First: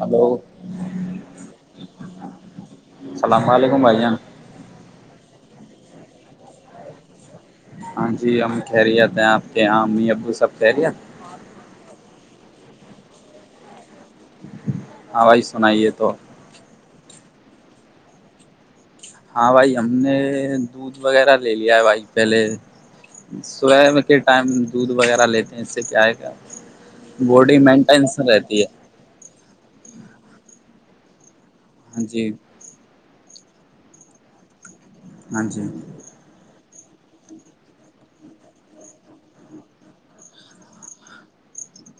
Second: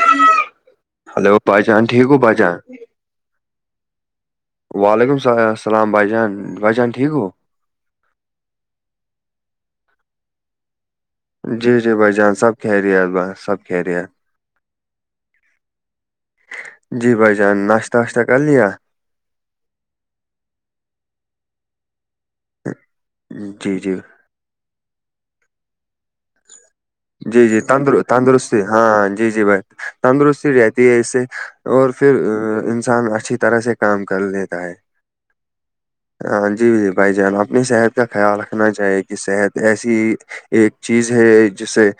hello hello بھائی جان ٹھیک ہو بھائی جان السلام علیکم بھائی جان وعلیکم السلام بھائی جان بھائی جان ٹھیک ہو ہاں جی ہم خیریت ہیں آپ کے یہاں امی ابو سب خیریت جی جی بھائی جان سب خیریت بس سب خیریت ہاں بھائی سنائیے تو جی بھائی جان ناشتہ واشتہ کر لیا ہاں بھائی ہم نے دودھ وغیرہ لے لیا ہے بھائی پہلے جی صبح جی میں کے ٹائم دودھ وغیرہ لیتے ہیں اس سے کیا ہے کہ جی باڈی جی تند مینٹینس تندرستی رہتی ہے ہاں جی جی بھائی تندرستی رہتی ہے اس سے اور ہاں پھر جی انسان اچھی طرح سے کام کر لیتا ہے ہاں جی ہاں جی جی بھائی جان اپنی صحت کا خیال رکھنا چاہیے کہ صحت ایسی ایک چیز ہے جس سے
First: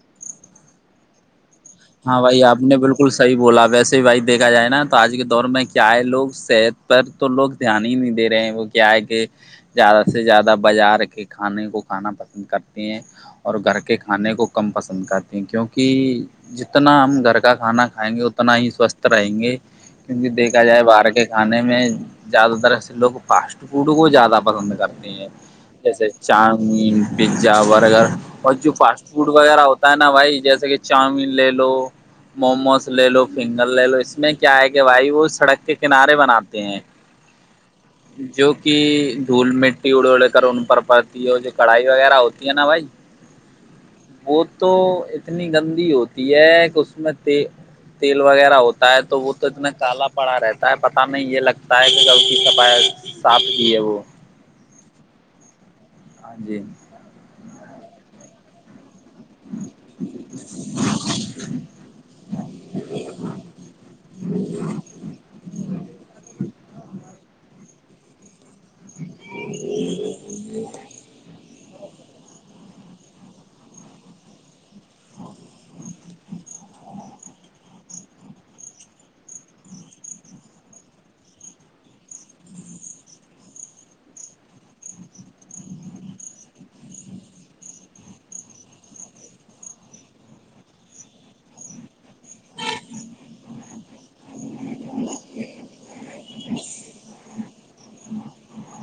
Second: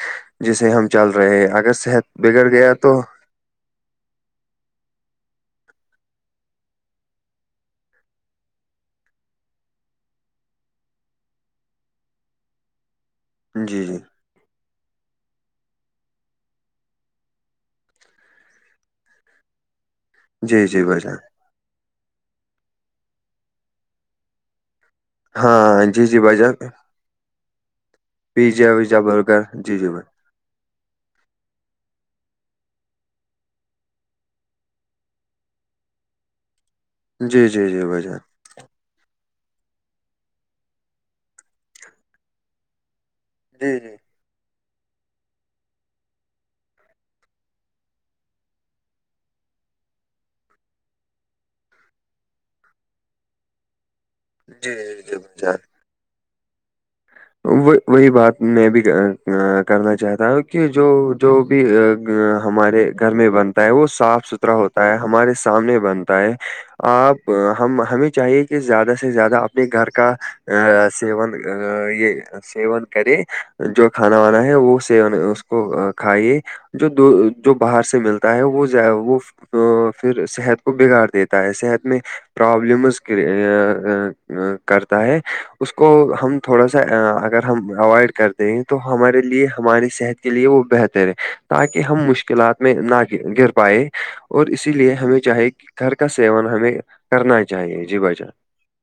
جس سے ہم چل رہے ہیں اگر صحت ہاں بھائی بگڑ آپ گیا نے تو بالکل صحیح بولا ویسے ہی بھائی دیکھا جائے نا تو آج کے دور میں کیا ہے لوگ صحت پر تو لوگ دھیان ہی نہیں دے رہے ہیں وہ کیا ہے کہ زیادہ سے زیادہ بازار کے کھانے کو کھانا پسند کرتے ہیں اور گھر جی کے جی کھانے کو کم پسند کرتے ہیں کیونکہ جتنا ہم گھر کا کھانا کھائیں گے اتنا ہی سوستھ رہیں گے کیونکہ دیکھا جی جائے جی بھائی باہر جان کے کھانے میں زیادہ تر لوگ فاسٹ فوڈ کو زیادہ پسند کرتے ہیں ہاں جی جیسے جی بھائی جان چاؤمین پیزا برگر اور پیزا جو ویزا فاسٹ فوڈ برگر وغیرہ جی جی ہوتا ہے نا بھائی جیسے کہ چاؤمین لے لو موموز لے لو فنگر لے لو اس میں کیا ہے کہ بھائی وہ سڑک کے کنارے بناتے ہیں جی جی جی بھائی جان جو کہ دھول مٹی اڑ اڑے کر ان پر پڑتی ہے اور جو کڑھائی وغیرہ ہوتی ہے نا بھائی جی جی وہ تو اتنی گندی ہوتی ہے کہ اس میں تیل وغیرہ ہوتا ہے تو وہ تو اتنا کالا پڑا رہتا ہے پتاہ نہیں یہ لگتا ہے کہ کب کی صفائی ساف کی ہے وہ جی جی ہاں جی وہی وہی بات میں بھی کرنا چاہتا ہوں کہ جو جو بھی ہمارے گھر میں بنتا ہے وہ صاف ستھرا ہوتا ہے ہمارے سامنے بنتا ہے آپ ہم ہمیں چاہیے کہ زیادہ سے زیادہ اپنے گھر کا سیون یہ سیون کرے جو کھانا وانا ہے وہ اس کو کھائیے جو جو باہر سے سے ملتا ہے وہ وہ پھر صحت کو بگاڑ دیتا ہے صحت میں پرابلمز کرتا ہے اس کو ہم تھوڑا سا اگر ہم اوائڈ کرتے ہیں تو ہمارے لیے ہماری صحت کے لیے وہ بہتر ہے تاکہ ہم مشکلات میں نہ گر پائے اور اسی لیے ہمیں چاہی گھر کا سیون ہمیں کرنا چاہیے جی بجہ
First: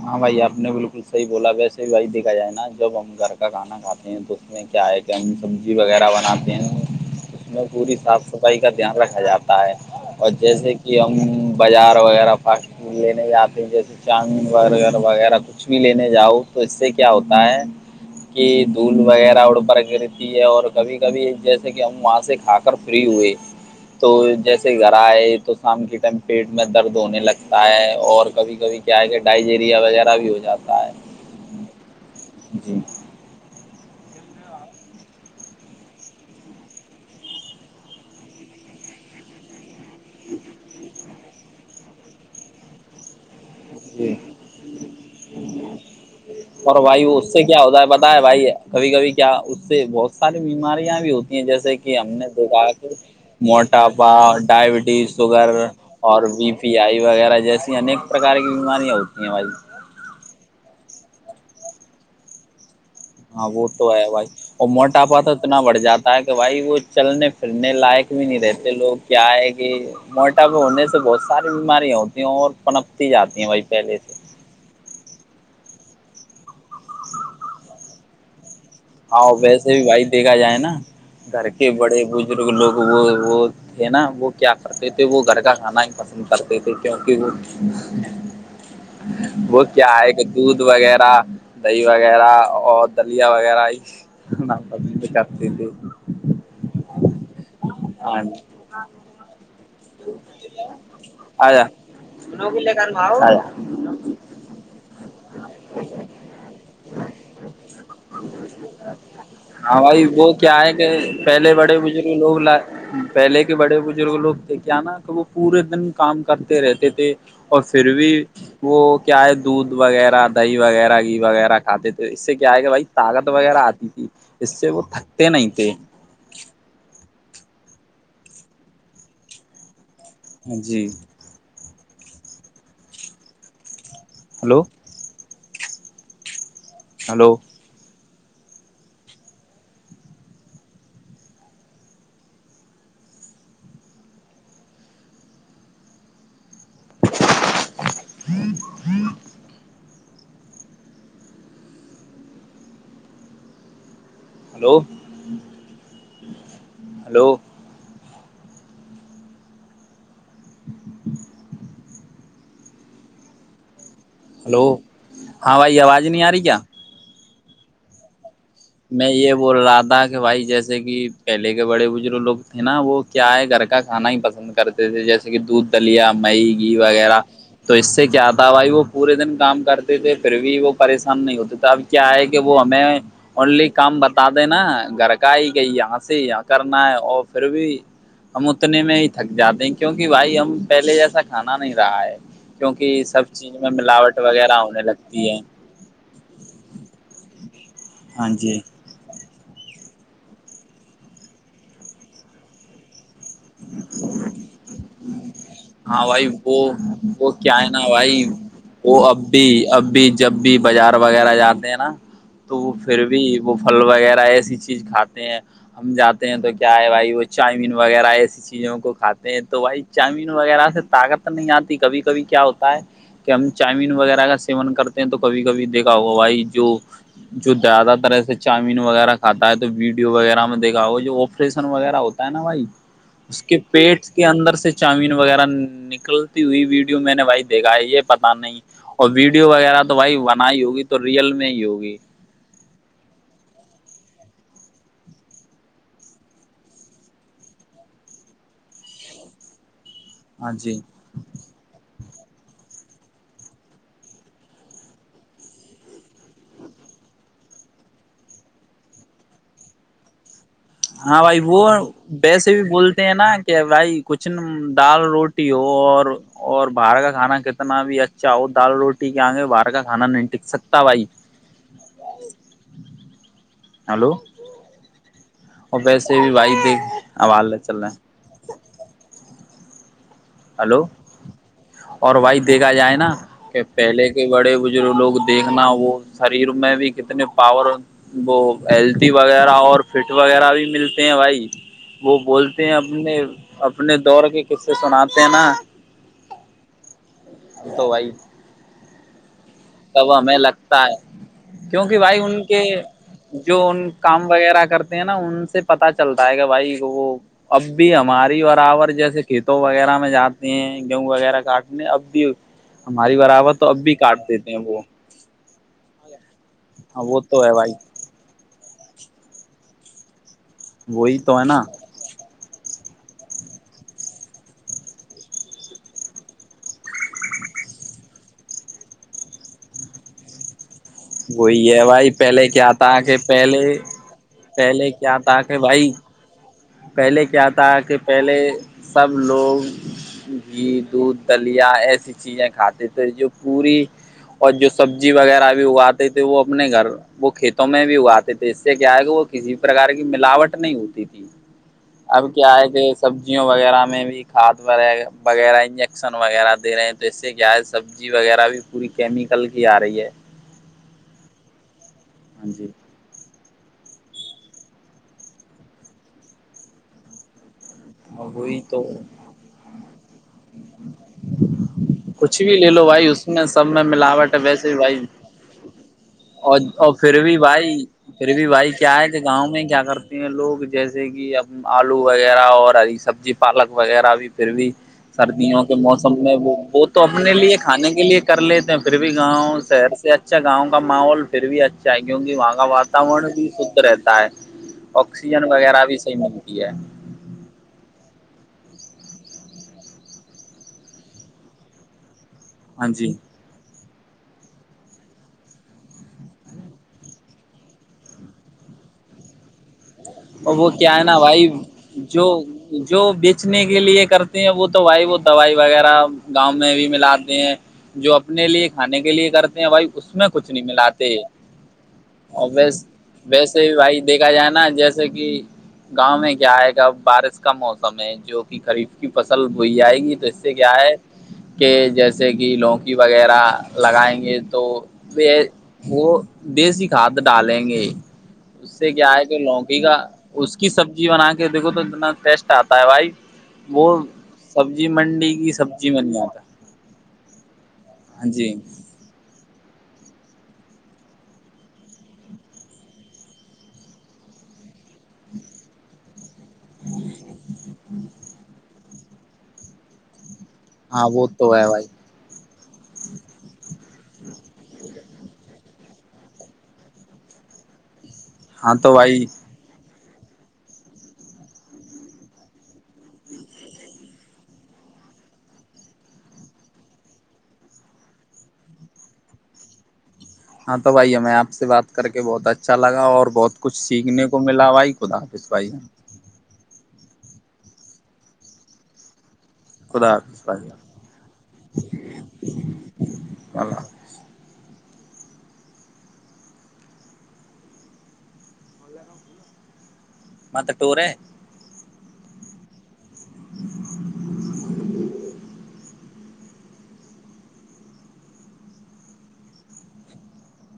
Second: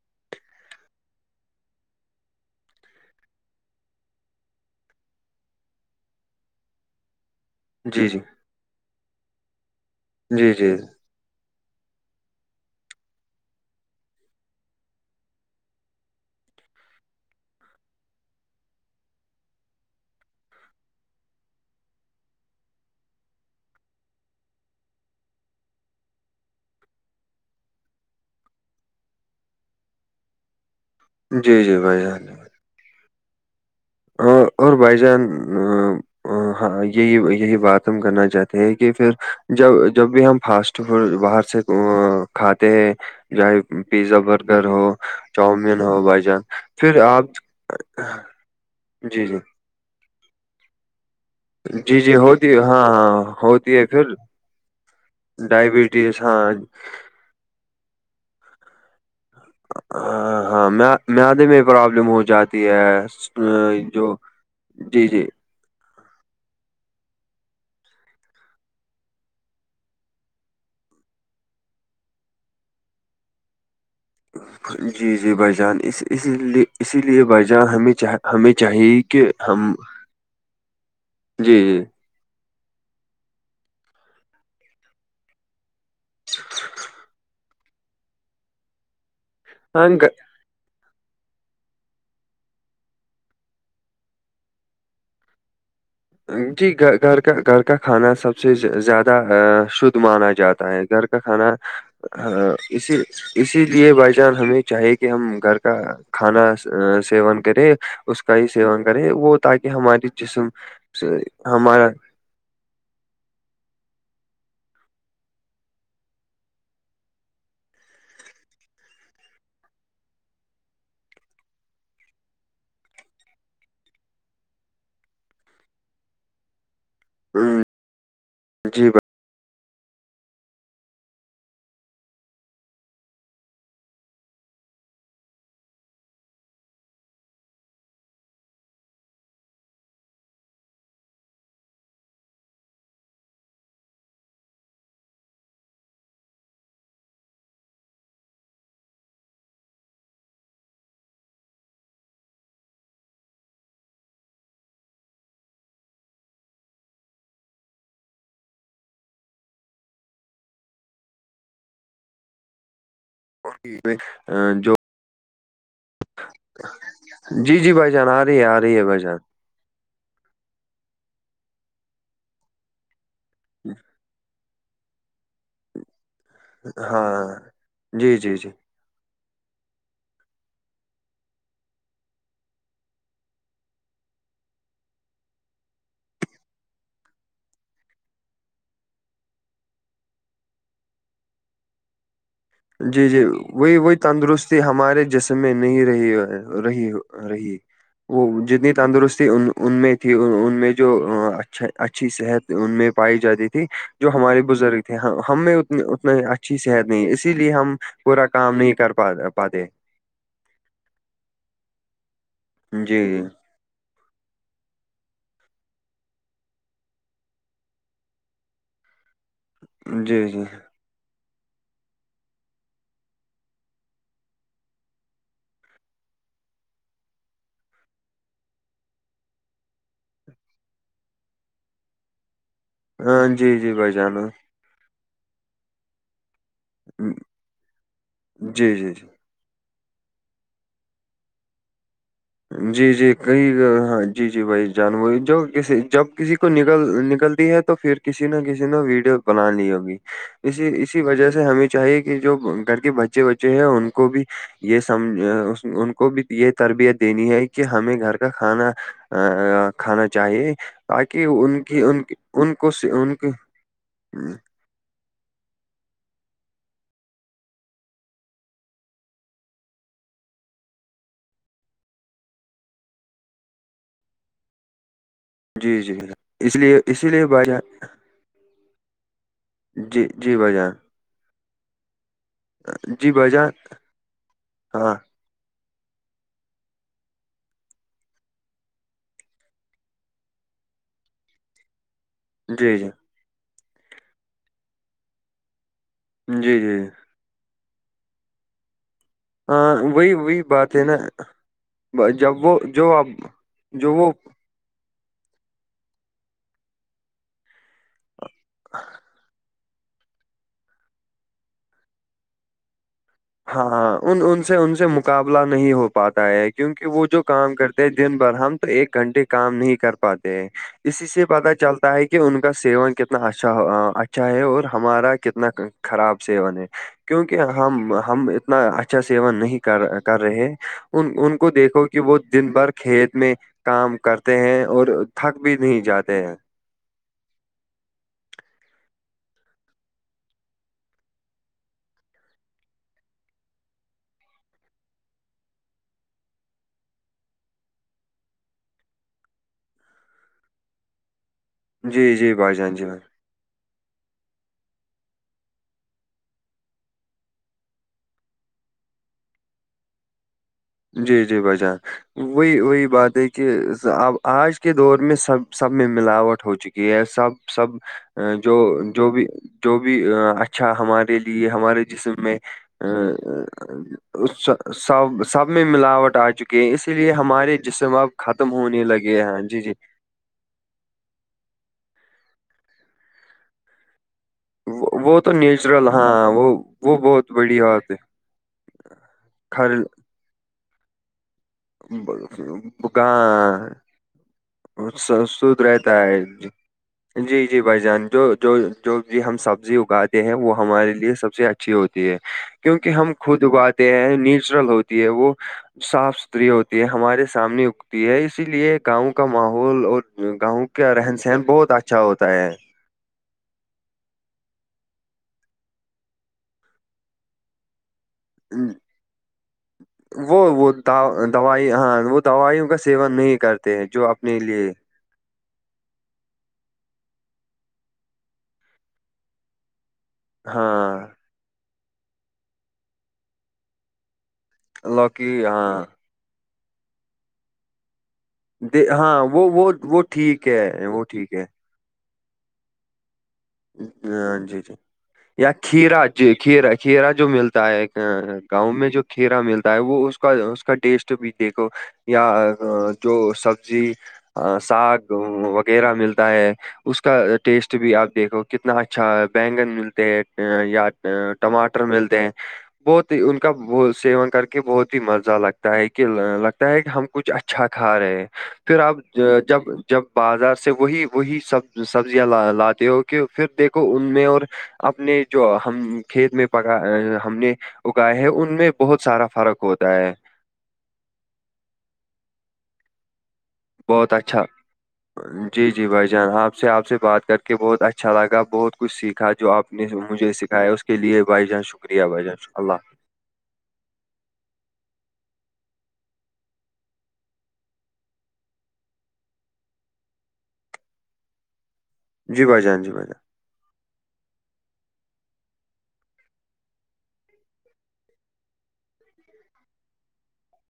ہاں بھائی آپ نے بالکل صحیح بولا ویسے بھی بھائی دیکھا جائے نا جب ہم گھر کا کانا کھاتے ہیں تو میں کیا ہے کہ ہم سبزی وغیرہ بناتے ہیں اس میں پوری جی جی صاف صفائی کا دھیان رکھا جاتا ہے اور جی جیسے جی کہ ہم بازار وغیرہ فاسٹ فوڈ لینے آتے جیسے چاند برگر وغیرہ کچھ بھی لینے جاؤ تو اس سے کیا ہوتا ہے کہ دھول وغیرہ اڑ پر گرتی ہے اور کبھی کبھی جیسے کہ ہم وہاں سے کھا کب فری ہوئے تو جیسے گھر آئے تو شام کے ٹائم پیٹ میں درد ہونے لگتا ہے اور کبھی کبھی کیا ہے کہ ڈائہیریا وغیرہ بھی ہو جاتا ہے جی جی بھائی جان جی اور اور بھائی جان ہاں یہی یہی بات ہم کرنا چاہتے ہیں کہ پھر جب جب بھی ہم فاسٹ فوڈ باہر سے کھاتے ہیں چاہے جی پیزا برگر ہو چاؤمین ہو بھائی جان اور پھر بھائی اس سے آپ کیا ہوتا ہے بتائے بھائی کبھی کبھی جی کیا جی اس سے بہت ساری بیماریاں بھی ہوتی جیسے کہ جی ہم جی نے ہوتی ہے دیکھا ہاں کہ ہاں ہوتی ہے موٹاپا پھر ڈائبٹیز شوگر ڈائبٹیز اور ہاں بی پی آئی وغیرہ جیسی انیک پرکار کی بیماریاں ہوتی ہیں بھائی ہاں ہاں میدے میں پرابلم ہو جاتی ہے ہاں وہ تو ہے جو بھائی اور جی موٹاپا جی تو اتنا بڑھ جاتا ہے کہ بھائی وہ چلنے پھرنے لائق بھی نہیں رہتے لوگ کیا ہے کہ موٹا پا ہونے سے بہت ساری بیماریاں ہوتی ہیں اور پنپتی جاتی ہیں بھائی پہلے سے جی جی بھائی جان اس اسی لیے اسی لیے بھائی جان ہمیں چاہیے ہمیں چاہیے کہ ہاں ویسے ہم بھی بھائی دیکھا جائے نا گھر جی کے جی بڑے بزرگ لوگ وہ وہ ہے نا وہ کیا کرتے تھے وہ گھر کا کھانا ہی پسند کرتے تھے کیونکہ وہ وہ ہاں کیا ہے کہ دودھ وغیرہ دہی وغیرہ اور دلیا وغیرہ [inaudible] جی گھر کا گھر کا آ کھانا سب سے زیادہ شد مانا جاتا ہے گھر کا کھانا آ جا اسی اسی لیے بھائی جان ہمیں چاہیے کہ ہم گھر کا کھانا سیون کریں اس کا ہی سیوون کرے وہ تاکہ ہاں بھائی ہماری وہ جسم کیا ہے کہ سے پہلے بڑے ہمارا بزرگ لوگ پہلے کے بڑے بزرگ لوگ کیا نا کہ وہ پورے دن کام کرتے رہتے تھے اور پھر بھی وہ کیا ہے دودھ وغیرہ دہی وغیرہ گھی وغیرہ کھاتے تھے اس سے کیا ہے کہ بھائی طاقت وغیرہ آتی تھی اس سے وہ تھکتے نہیں تھے ہوں جی بھائی ہاں جی ہلو ہلو ہاں ہاں ہلو ہلو [inaudible] ہلو ہاں بھائی آواز نہیں آ رہی کیا جی جی بھائی جان آ رہی ہے آ رہی ہے بھائی میں جان یہ بول رہ تھا کہ بھائی جیسے کہ پہلے کے بڑے بزرگ لوگ تھے نا وہ کیا ہے گھر کا کھانا ہی پسند کرتے تھے جیسے جیسے کہ دودھ دلیا مئی گھی وغیرہ ہاں تو اس سے جی کیا جی آتا جی ہے بھائی وہ پورے دن کام کرتے تھے پھر بھی وہ پریشان نہیں ہوتے تھے اب کیا ہے کہ وہ ہمیں اونلی کام بتا دینا گھر کا ہی کہ یہاں سے یہاں کرنا ہے اور پھر بھی ہم اتنے میں ہی تھک جاتے ہیں کیونکہ بھائی ہم پہلے جیسا کھانا نہیں رہا ہے کیونکہ جی جی سب چیز میں وہی وہی ملاوٹ وغیرہ تندرستی ہونے ہمارے لگتی جسم ہے میں نہیں رہی رہی رہی وہ ہاں جی جتنی تندرستی ان میں تھی ان میں جو اچھا اچھی صحت ان میں پائی جاتی تھی جو ہمارے بزرگ تھے ہم ہاں اتنا بھائی اچھی وہ صحت نہیں اس وہ کیا ہے نا بھائی وہ اب بھی پاتے جب بھی جب بھی بازار وغیرہ جاتے ہیں نا تو وہ جی پھر بھی وہ پھل وغیرہ ایسی چیز کھاتے ہیں ہم جاتے ہیں تو کیا ہے بھائی وہ چاؤمین وغیرہ سی چیزوں کو کھاتے ہیں تو بھائی جی چاؤمین جی وغیرہ سے طاقت نہیں آتی کبھی کبھی کیا ہوتا ہے کہ ہم چاؤمین وغیرہ کا سیون کرتے ہیں تو کبھی کبھی دیکھا ہوگا بھائی جو جو زیادہ تر ایس سے چامین وغیرہ کھا ہے تو ویڈیو وغیرہ میں دیکھا ہوگا جو آپریشن وغیرہ ہوتا نا بھائی ہاں اس کے جی جی بھائی پیٹ کے جان اندر سے چامین وغیرہ نکلتی ہوئی ویڈیو میں نے بھائی دیکھا ہے یہ پتا نہیں جی جی جی اور ویڈیو ویڈیو وغیرہ تو بھائی بن ہی ہوگی تو ریئل میں ہی ہوگی جی جی کئی ہاں جی جی بھائی جان وہی جب کسی کو نکل نکلتی ہے تو پھر کسی نہ کسی نے ویڈیو بنا لی ہوگی ہاں اس جی اسی وجہ سے ہمیں چاہیے کہ جو گھر کے بچے وچے ہیں ان کو بھی یہ سمج ان کو بھی یہ تربیت دینی ہے کہ ہمیں گھر کا کھانا کھانا چاہیے ہاں تاکہ بھائی وہ ان کی ان کی- ویسے ان بھی کو سے- بولتے ہیں ان نا کے کہ بھائی کچھ دال روٹی اور اور باہر کا کھانا کتنا بھی اچھا ہو دال روٹی کے آگے باہر کا کھانا نہیں ٹک سکتا بھائی [inaudible] ہلو اور جی جی ویسے بھی اس بھائی لیے دیکھ اسی لیے بھائی آواز چل رہا ہیں جی جی بھائی جان ہلو اور بھائی دیکھا جائے نا جی بھائی جان کہ پہلے کے بڑے بزرگ ہاں لوگ دیکھنا وہ شریر میں بھی کتنے پاور وہ ہیلدی وغیرہ اور فٹ وغیرہ بھی ملتے ہیں بھائی وہ بولتے ہیں جی جی اپنے اپنے دور کے قصے سناتے ہیں نا جی جی تو بھائی ہاں وہی تب وہی ہمیں بات ہے لگتا نا کیونکہ بھائی ان جب وہ کے جو اب جو ان کام وغیرہ کرتے نا ان سے پتا چلتا ہے کہ بھائی وہ اب بھی ہماری برابر جیسے کھی کھیتو وغیرہ میں جاتے ہیں گیہوں وغیرہ کاٹنے اب بھی ہماری برابر ہاں تو اب بھی ہاں ان کاٹتے ان تھے سے ان سے مقابلہ نہیں ہو پاتا ہے کیونکہ ہاں وہ جو تو ہے کام بھائی کرتے ہیں دن بھر ہم تو ایک گھنٹے کام نہیں کر پاتے ہیں اسی وہی سے تو ہے پتا نا چلتا تا ہے کہ ان کا سیون کتنا اچھا اچھا ہے اور ہمارا کتنا خراب سیون ہے کیونکہ ہم ہم اتنا اچھا سیوا نہیں کر کر رہے ان ان کو وہی ہے دیکھو کہ بھائی وہ پہلے دن بھر کیا تھا کھیت کہ میں پہلے کام کرتے ہیں اور پہلے کیا تھا تھک بھی کہ نہیں بھائی جاتے ہیں پہلے کیا تھا کہ پہلے سب لوگ گھی دودھ دلیا ایسی چیزیں کھاتے تھے جو پوری اور جو سبزی وغیرہ بھی اگاتے تھے وہ اپنے گھر وہ کھیتوں میں بھی اگاتے تھے اس سے کیا ہے کہ وہ کسی بھی پرکار کی ملاوٹ نہیں ہوتی تھی جی اب جی کیا بھائی ہے جان کہ جی بھائی سب سبزیوں وغیرہ میں بھی کھاد وغیرہ انجیکشن وغیرہ دے رہے ہیں تو اس سے کیا ہے سبزی وغیرہ بھی پوری کیمیکل کی آ رہی ہے جی جی بھائی جان ہاں وہی جی وہی بات ہے کہ کہ اب آج کے دور میں سب سب میں ملاوٹ ہو چکی ہے سب سب جو وہی تو جو بھی جو بھی اچھا ہمارے لیے ہمارے جسم میں کچھ بھی لے لو بھائی اس میں سب میں ملاوٹ ہے ویسے بھی اس بھائی سب میں ملاوٹ آ چکی اور ہے اور اسی لیے پھر بھی ہمارے بھائی جسم اب پھر بھی ختم بھائی ہونے کیا ہے کہ لگے ہیں گاؤں جی میں جی کیا کرتے ہیں لوگ جیسے کہ اب آلو وغیرہ اور ہری سبزی پالک وغیرہ بھی پھر بھی وہ وہ تو سردیوں کے نیچرل موسم ہاں میں وہ وہ تو بہت اپنے لیے بڑی بات کھانے ہے کے لیے کر لیتے ہیں پھر بھی گاؤں گھر شہر سے اچھا گاؤں کا ماحول پھر بھی اچھا ہے کیونکہ وہاں کا واتاورن بھی ہاں شد رہتا ہے س- آکسیجن سود وغیرہ رہتا بھی صحیح ملتی ہے جی جی بھائی جان جو جو جو ہم سبزی اگاتے ہیں وہ ہمارے لیے سب سے اچھی اچھی ہوتی ہے ہاں کیونکہ ہم جی خود اگاتے ہیں نیچرل ہوتی ہے وہ صاف ستھری ہوتی ہے ہمارے سامنے اگتی ہے اسی لیے گاؤں کا ماحول اور اور گاؤں وہ کا کیا ہے رہن نا سہن بھائی بہت اچھا جو ہوتا ہے جو بیچنے کے لیے کرتے ہیں وہ تو بھائی وہ دوائی وغیرہ گاؤں میں بھی ملااتے ہیں جو اپنے لیے کھانے کے لیے کرتے ہیں بھائی اس میں وہ کچھ نہیں وہ ملاتے دا- دوائی ہاں وہ دوائیوں کا سیون نہیں ویسے بھی کرتے ہیں بھائی جو دیکھا اپنے جائے نا لیے جیسے کہ گاؤں میں کیا آئے گا بارش کا موسم ہے جو کہ خریف کی فصل بوئی جائے گی تو سے کیا ہے ہاں کہ جیسے کہ لوکی وغیرہ لگائیں گے تو لوکی ہاں وہ دیسی کھاد ڈالیں گے اس دے- سے کیا ہاں ہے تو وہ لوکی وہ کا وہ ٹھیک اس کی ہے وہ سبزی بنا ٹھیک ہے کے دیکھو تو اتنا ٹیسٹ آتا ہے بھائی وہ ہاں جی جی سبزی منڈی یا کی سبزی کھیرا بن جو جاتا کھیرا کھیرا جو ملتا ہے ہاں جی گاؤں میں جو کھیرا ملتا ہے وہ اس کا اس کا ٹیسٹ بھی دیکھو یا جو سبزی ساگ وغیرہ ملتا ہے اس کا ٹیسٹ بھی آپ اتنا اچھا بینگن ملتے ہیں یا ہاں وہ تو ہے ٹماٹر بھائی ملتے ہیں بہت ہی ان کا سیون کر کے بہت ہی مزہ لگتا ہے کہ لگتا ہے کہ ہم کچھ اچھا کھا رہے ہاں پھر تو آپ بھائی جب جب بازار سے وہی وہی سبزیاں لاتے ہو کہ پھر دیکھو ان میں اور اپنے جو ہم کھیت میں پکا ہم نے اگائے ہیں ان میں بہت سارا فرق ہوتا ہے ہاں تو بھائی ہمیں آپ سے بات کر کے بہت اچھا لگا اور بہت کچھ بہت سیکھنے کو اچھا ملا بھائی خدا حافظ بھائی جی جی ہاں آپ سے آپ سے بات کر کے بہت اچھا لگا بہت کچھ سیکھا جو آپ نے خدا مجھے حافظ بھائی سکھایا اس کے لیے بھائی جان شکریہ بھائی جان اللہ حافظ اللہ حافظ [inaudible] جی بھائی جان جی بھائی جان